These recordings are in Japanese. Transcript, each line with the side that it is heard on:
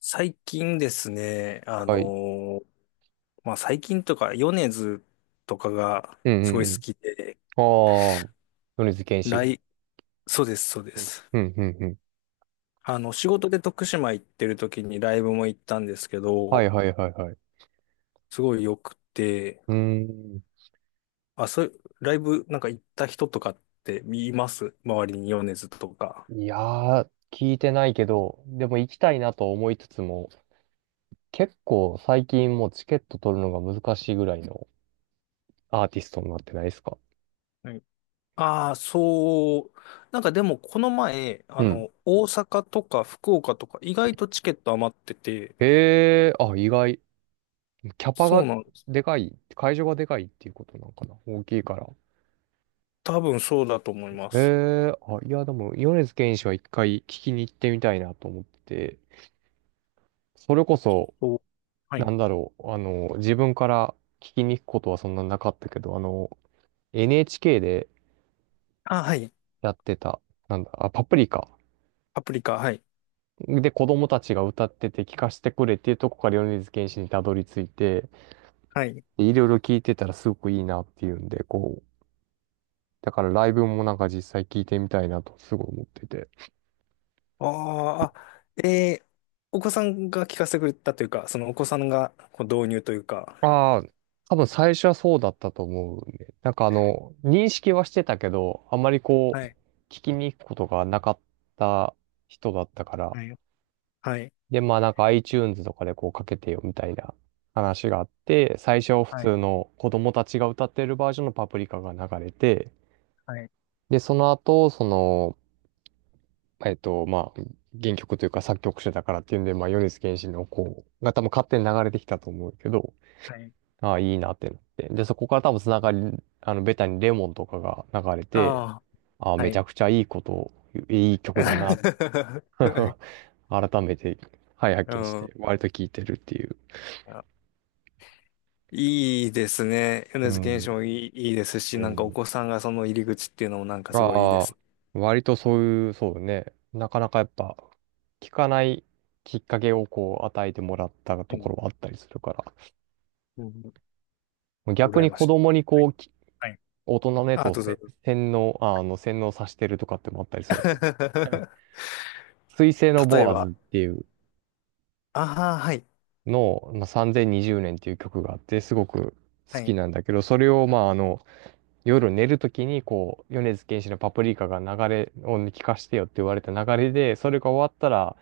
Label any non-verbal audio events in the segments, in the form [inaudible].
left: 最近ですね、
right: はい。
left: まあ、最近とか、米津とかが
right: うん
left: す
right: う
left: ご
right: ん
left: い
right: う
left: 好
right: ん。
left: きで、
right: ああ、米津玄
left: ラ
right: 師。
left: イ、そうです、そうで
right: うん
left: す。
right: うんうんうん。
left: 仕事で徳島行ってる時にライブも行ったんですけ
right: はい
left: ど、
right: はいはいはい。
left: すごい良くて、
right: うーん。
left: あ、そう、ライブなんか行った人とかって見ます周りに米津とか？
right: いやー、聞いてないけど、でも行きたいなと思いつつも、結構最近もうチケット取るのが難しいぐらいのアーティストになってないですか？
left: はい。ああ、そう。なんかでも、この前、
right: うん。
left: 大阪とか福岡とか、意外とチケット余ってて、
right: へえ、あ、意外。キャパ
left: そ
right: が
left: うなんです。
right: でかい、会場がでかいっていうことなんかな。大きいから。
left: 多分そうだと思いま
right: へ
left: す。
right: え、あ、いや、でも、米津玄師は一回聞きに行ってみたいなと思ってて、それこそ、
left: そう、は
right: な
left: い。
right: んだろう、あの、自分から聞きに行くことはそんななかったけど、あの、NHK で
left: あ、はい。
right: やってた、なんだ、あ、パプリカ。
left: パプリカ、はい。
right: で、子供たちが歌ってて聞かせてくれっていうとこから米津玄師にたどり着いて、
left: はい。
right: でいろいろ聞いてたらすごくいいなっていうんで、こう、だからライブもなんか実際聞いてみたいなとすごい思ってて。
left: あー、あ、お子さんが聞かせてくれたというか、そのお子さんがこう導入というか。
right: ああ、多分最初はそうだったと思うね。なんかあの、認識はしてたけど、あんまりこ
left: は
right: う、
left: い。
right: 聞きに行くことがなかった人だったから。
left: はい。はい。
right: で、まあなんか iTunes とかでこうかけてよみたいな話があって、最初は普
left: はい。
right: 通の子供たちが歌ってるバージョンのパプリカが流れて、
left: はい。
right: で、その後、その、まあ、原曲というか作曲者だからっていうんで、まあ、米津玄師のこうが多分勝手に流れてきたと思うけど、
left: はい。
right: ああ、いいなってなって。で、そこから多分つながり、あの、ベタにレモンとかが流れて、
left: あ
right: ああ、
left: あ、は
right: めち
left: い。
right: ゃくちゃいいこと、いい曲だな、
left: [laughs]
right: [laughs] 改めて、はい、
left: う
right: 発見し
left: ん。
right: て、割と聴いてるっていう。
left: いいですね。
right: う
left: 米津玄師
right: ん。
left: もいい、いいです
right: う
left: し、なんかお
right: ん。
left: 子さんがその入り口っていうのもなんかすごいいいです。
right: ああ、割とそういう、そうね。なかなかやっぱ、聞かないきっかけをこう与えてもらった
left: う
right: とこ
left: ん。
right: ろはあったりするか
left: うん。
right: ら。逆
left: 羨
right: に
left: まし
right: 子
left: い。
right: 供にこう、
left: はい。
right: 大人のやつ
left: あ、
right: を
left: どうぞどうぞ。
right: 洗脳、洗脳させてるとかってのもあったりするんやけど。
left: [laughs]
right: 水星の
left: 例え
right: ボア
left: ば、
right: ズっていう
left: ああ、はい。
right: のを、まあ、3020年っていう曲があって、すごく
left: は
right: 好き
left: い。
right: なんだけど、それを、まあ、あの、夜寝るときに、こう、米津玄師のパプリカが流れを聞かしてよって言われた流れで、それが終わったら、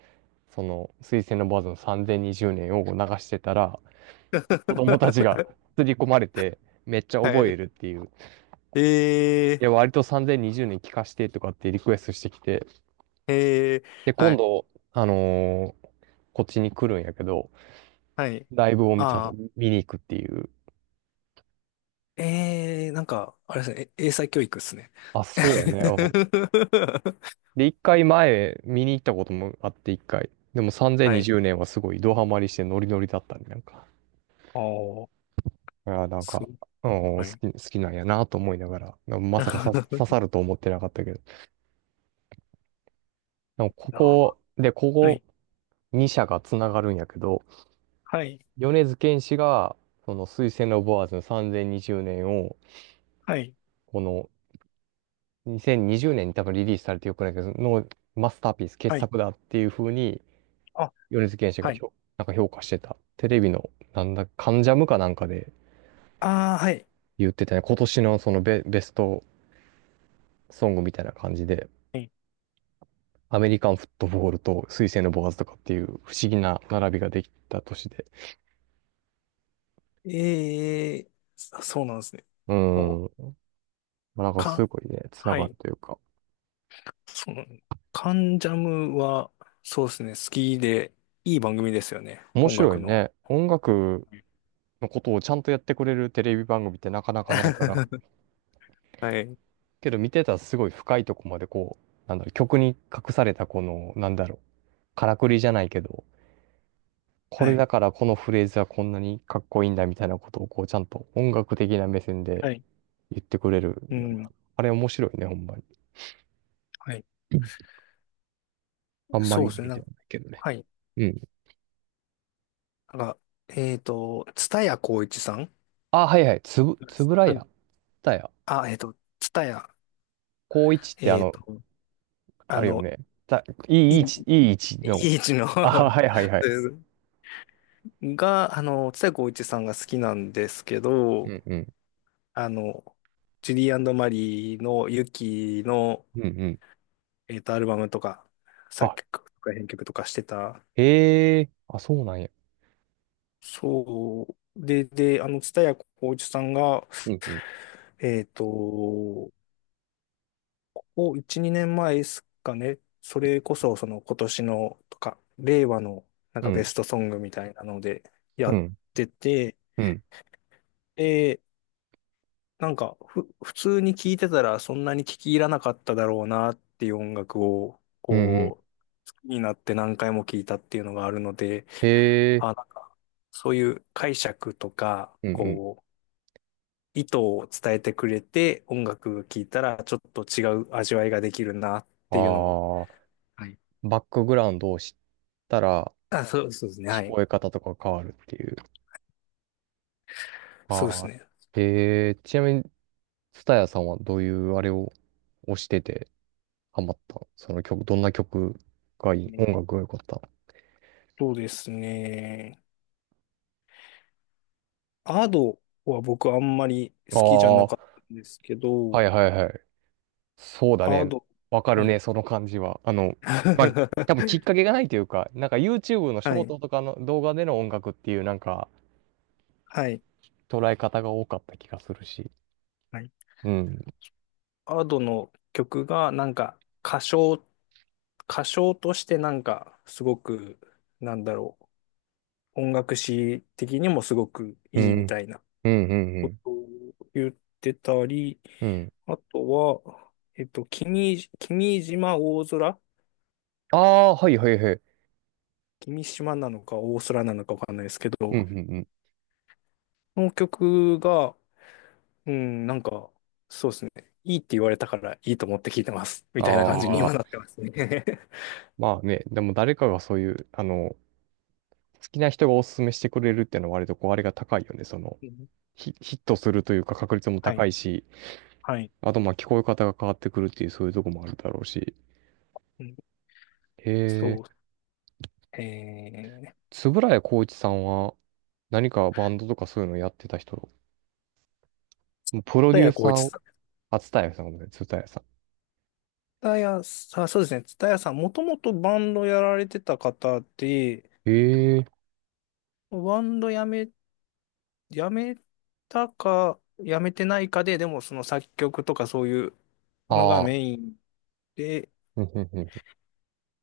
right: その、水星のボアズの3020年を流してたら、子供たちが
left: [laughs]
right: 刷り込まれて、めっちゃ
left: は
right: 覚え
left: い。
right: るっていう。い
left: え
right: や、割と3020年聞かしてとかってリクエストしてきて、
left: ー、えー、
right: で、
left: は
right: 今
left: い。
right: 度、あのーこっちに来るんやけど、
left: はい。
right: ライブをちゃんと
left: ああ、
right: 見に行くっていう。
left: なんか、あれですね。英才教育っすね。[laughs]
right: あ、そうやね。うん。で、一回前見に行ったこともあって一回。でも
left: は
right: 3020
left: い。
right: 年はすごいドハマりしてノリノリだったんなんか。
left: ああ、
right: いや、なん
left: そ
right: か、
left: う。
right: うん、
left: はい。
right: 好きなんやなと思いながら、なまさかさ刺さ
left: [laughs]
right: ると思ってなかったけど。でもこ
left: あ
right: こ、で、こ
left: は
right: こ
left: い。
right: 2社がつながるんやけど、
left: はい。
right: 米津玄師が、その水星のボアーズの3020年を、
left: はい。
right: この2020年にじゅうねんに多分リリースされてよくないけど、のマスターピース、傑
left: はい。
right: 作だっていう風に、
left: あ、
right: 米津玄師が
left: はい。
right: なんか評価してた、テレビの、なんだ、関ジャムかなんかで
left: ああ、はい。
right: 言ってたね。今年のそのベストソングみたいな感じで、
left: はい。
right: アメリカンフットボールと水星のボーズとかっていう不思議な並びができた年で、
left: えー、そうなんですね。
right: う
left: お、
right: ーん、まあなんかす
left: か、
right: ごいね、つな
left: は
right: がる
left: い。
right: というか、
left: その、カンジャムは、そうですね、好きで、いい番組ですよね、
right: 面
left: 音
right: 白
left: 楽
right: い
left: の。
right: ね。音楽のことをちゃんとやってくれるテレビ番組ってなかなかないから、
left: [laughs] はい。
right: けど見てたらすごい深いとこまでこう、なんだろう、曲に隠されたこの、なんだろう、からくりじゃないけど、こ
left: は
right: れ
left: い。
right: だからこのフレーズはこんなにかっこいいんだみたいなことをこうちゃんと音楽的な目線で
left: はい。
right: 言ってくれる
left: う
right: よね。
left: ん。
right: あれ面白いね、ほんまに。
left: はい。
right: うん、あんま
left: そう
right: り
left: で
right: 見
left: すね、
right: れ
left: な
right: て
left: ん
right: は
left: か、
right: ないけどね。
left: はい。
right: うん。
left: なんか、蔦谷好位置さん。
right: あ、はいはい。つぶら
left: はい。
right: や。たや。
left: あ、蔦谷、
right: 高一ってあ
left: えっ
right: の、
left: と、
right: あ
left: あ
right: れよ
left: の、
right: ね。た、い
left: い
right: い位
left: い、
right: 置、いい位置
left: い
right: の。
left: い位置の [laughs]
right: あ、はいはいはい。
left: ですが、蔦谷好位置さんが好きなんですけ
right: う
left: ど、
right: んうん。
left: あの、ジュリーマリーのユキの、
right: うんうん。
left: アルバムとか、作
right: あ、
left: 曲とか編曲とかしてた。
right: へえ。あ、そうなんや。
left: そう。で、蔦谷好位置さんが、
right: うんうん。
left: ここ1、2年前ですかね。それこそ、その今年のとか、令和のなん
right: う
left: かベ
right: ん。
left: ストソングみたいなのでや
right: う
left: っ
right: ん。
left: てて、
right: うん。
left: で、なんか普通に聴いてたらそんなに聴き入らなかっただろうなっていう音楽を、
right: うんうん。
left: こう、好きになって何回も聴いたっていうのがあるので、
right: へ
left: あ、
right: え。
left: なんか、そういう解釈とか、
right: うんうん。
left: こう、意図を伝えてくれて、音楽聴いたらちょっと違う味わいができるなっていうのを。
right: ああ、
left: はい。
right: バックグラウンドを知ったら、
left: あ、そう、そうですね。
right: 聞
left: はい。
right: こえ方とか変わるっていう。
left: そうです
right: は
left: ね。
right: い。えー、ちなみに、ツタヤさんはどういうあれを推しててハマったのその曲、どんな曲がいい音
left: ね
right: 楽が良かった？
left: そうですね。アドは僕あんまり好きじゃなかったんですけ
right: ああ
left: ど、
right: ー、はいはいはい。そうだ
left: ア
right: ね。
left: ド、
right: わか
left: は
right: る
left: い。
right: ね、その感じは。あの、まあ、多
left: [laughs]
right: 分きっかけがないというか、なんか YouTube のシ
left: は
right: ョー
left: い。
right: トとかの動画での音楽っていうなんか
left: はい。
right: 捉え方が多かった気がするし。
left: はい。
right: うん。
left: アドの曲がなんか歌唱、歌唱としてなんかすごく、なんだろう、音楽史的にもすごく
right: う
left: いいみ
right: ん。
left: たいな
right: うんうんう
left: こ
right: ん。
left: とを言ってたり、
right: うん。
left: あとは、君島大空、
right: ああ、はいはいはい。
left: 君島なのか大空なのかわかんないですけ
right: うんう
left: ど、
right: んうん。
left: その曲が、うん、なんか、そうですね。いいって言われたからいいと思って聞いてます。み
right: あ
left: たいな感じに
right: あ。
left: 今なってますね。[laughs]
right: まあね、でも誰かがそういう、あの、好きな人がおすすめしてくれるっていうのは割とこう、あれが高いよね。その、
left: うん、
right: ヒットするというか確率も
left: は
right: 高
left: い。
right: いし、
left: はい。
right: あとまあ聞こえ方が変わってくるっていうそういうとこもあるだろうし。
left: うん、
right: へ
left: そ
right: え、
left: う。えー、
right: 円谷浩一さんは何かバンドとかそういうのやってた人、もうプロ
left: 田
right: デュ
left: 谷
right: ーサ
left: 浩
right: ー
left: 一、
right: を、あ、蔦谷さんごめんなさい、蔦谷さ
left: タヤさん、そうですね。タヤさん、もともとバンドやられてた方で、
right: ん。へえ、
left: バンドやめたか、やめてないかで、でもその作曲とかそういうのが
right: ああ、
left: メインで、
right: うんうんうんうん。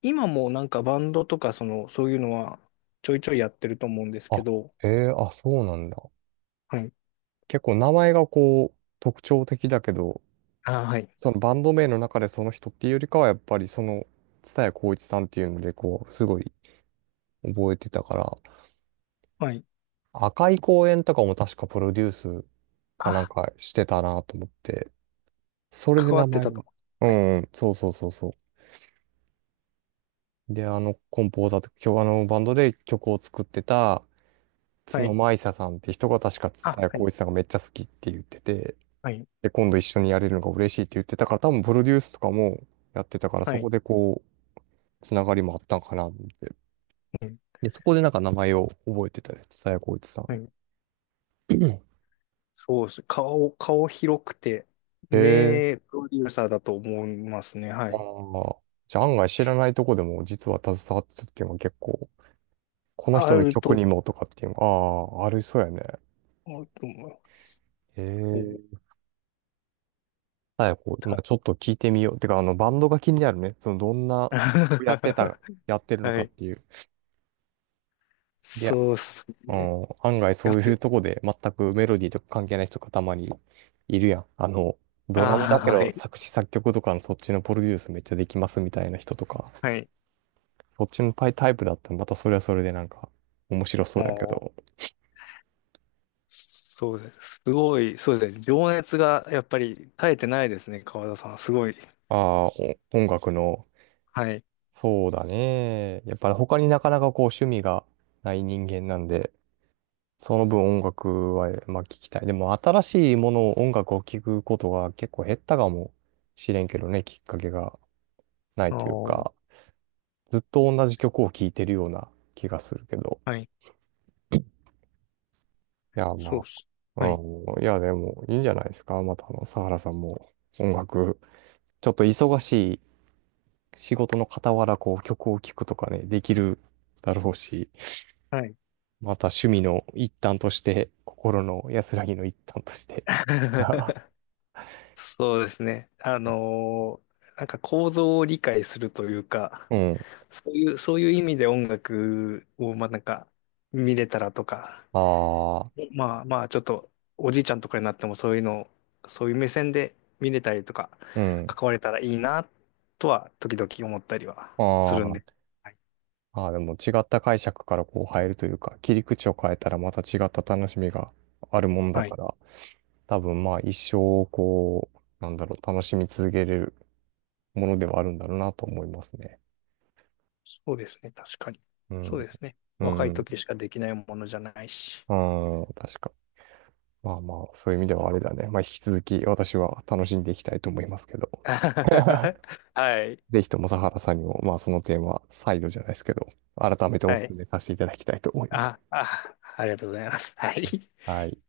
left: 今もなんかバンドとかその、そういうのはちょいちょいやってると思うんですけ
right: あ、
left: ど、
right: へえ、あ、そうなんだ。
left: はい。
right: 結構名前がこう、特徴的だけど、
left: あ、はい。
right: そのバンド名の中でその人っていうよりかは、やっぱりその、蔦谷好位置さんっていうので、こう、すごい覚えてたから、
left: はい。
right: 赤い公園とかも確かプロデュースかなん
left: あ、
right: かしてたなと思って、それで
left: 関わ
right: 名
left: って
right: 前
left: たと
right: が。
left: 思
right: う
left: う。はい。
right: んうん、そうそうそうそう。で、あの、コンポーザーと、今日あの、バンドで曲を作ってた、
left: は
right: 角
left: い。
right: 舞沙さんって人が確か蔦
left: あ、
right: 谷
left: は
right: 好
left: い。
right: 位置さんがめっちゃ好きって言ってて、
left: はい。
right: で、今度一緒にやれるのが嬉しいって言ってたから、多分プロデュースとかもやってたから、そ
left: は
right: こ
left: い。
right: でこう、つながりもあったんかなって。
left: うん、
right: で、そこでなんか名前を覚えてたりさやこいつさ
left: は
right: ん。
left: い、そうです。顔広くて、
right: へえ。
left: 名プロデューサーだと思いますね。はい。
right: まあ。じゃあ案外知らないとこでも実は携わってたっていうのは結構、この
left: あ
right: 人の
left: る
right: 曲
left: と
right: にもとかっていうのが、ああ、ありそうやね。
left: 思うと思います。
right: へ
left: そ
right: え。
left: う、
right: 佐こいま
left: た。
right: あちょっと聞いてみよう。てか、あの、バンドが気になるね。その、どんな曲やってた、やっ
left: [laughs]
right: てるの
left: は
right: かっ
left: い。
right: ていう。いや、
left: そうっす
right: う
left: ね。
right: ん、案外
left: や
right: そう
left: っ
right: いう
left: べ。
right: とこで全くメロディーとか関係ない人がたまにいるやん。あの、ドラム
left: あ
right: だ
left: あ、
right: け
left: は
right: ど
left: い。
right: 作詞作曲とかのそっちのプロデュースめっちゃできますみたいな人とか。
left: はい。
right: そっちのタイプだったらまたそれはそれでなんか面白そうだけ
left: もう、
right: ど。
left: そうです。すごい、そうですね。情熱がやっぱり絶えてないですね、川田さん。すごい。
right: ああ、お音楽の、
left: はい。
right: そうだね。やっぱり他になかなかこう趣味がない人間なんで、その分音楽はまあ聞きたい。でも新しいものを音楽を聞くことが結構減ったかもしれんけどね、きっかけがない
left: あ
right: というか、
left: あ、
right: ずっと同じ曲を聴いてるような気がするけど。
left: はい。
right: いや、
left: そう
right: ま
left: っす。
right: あ、
left: はい。
right: うん、いや、でもいいんじゃないですか。またあの、サハラさんも音楽、ちょっと忙しい仕事の傍らこう曲を聴くとかね、できるだろうし、
left: はい。
right: また趣味の一端として、心の安らぎの一端として。[laughs]
left: [laughs] そうですね。なんか構造を理解するというか、
right: うん。
left: そういう意味で音楽を、まあなんか、見れたらとか、
right: ああ、
left: まあまあちょっと、おじいちゃんとかになってもそういうのを、そういう目線で見れたりとか、
right: うん。
left: 関われたらいいな、とは、時々思ったりはするんで。
right: あ
left: はい。
right: あ、ああ、でも違った解釈からこう入るというか、切り口を変えたらまた違った楽しみがあるもんだ
left: は
right: か
left: い。
right: ら、多分まあ一生こう、なんだろう、楽しみ続けれるものではあるんだろうなと思いますね。
left: そうですね。確かに。
right: う
left: そう
right: ん。
left: ですね。
right: う
left: 若い
right: ん。
left: 時しかできないものじゃないし。
right: うん。確かに。まあまあ、そういう意味ではあれだね。まあ、引き続き私は楽しんでいきたいと思いますけど。[laughs]
left: [laughs] はい。
right: ぜひとも、佐原さんにも、まあ、その点は再度じゃないですけど、改めてお
left: はい。
right: 勧めさせていただきたいと思います。
left: あ、ありがとうございます。はい。
right: はい。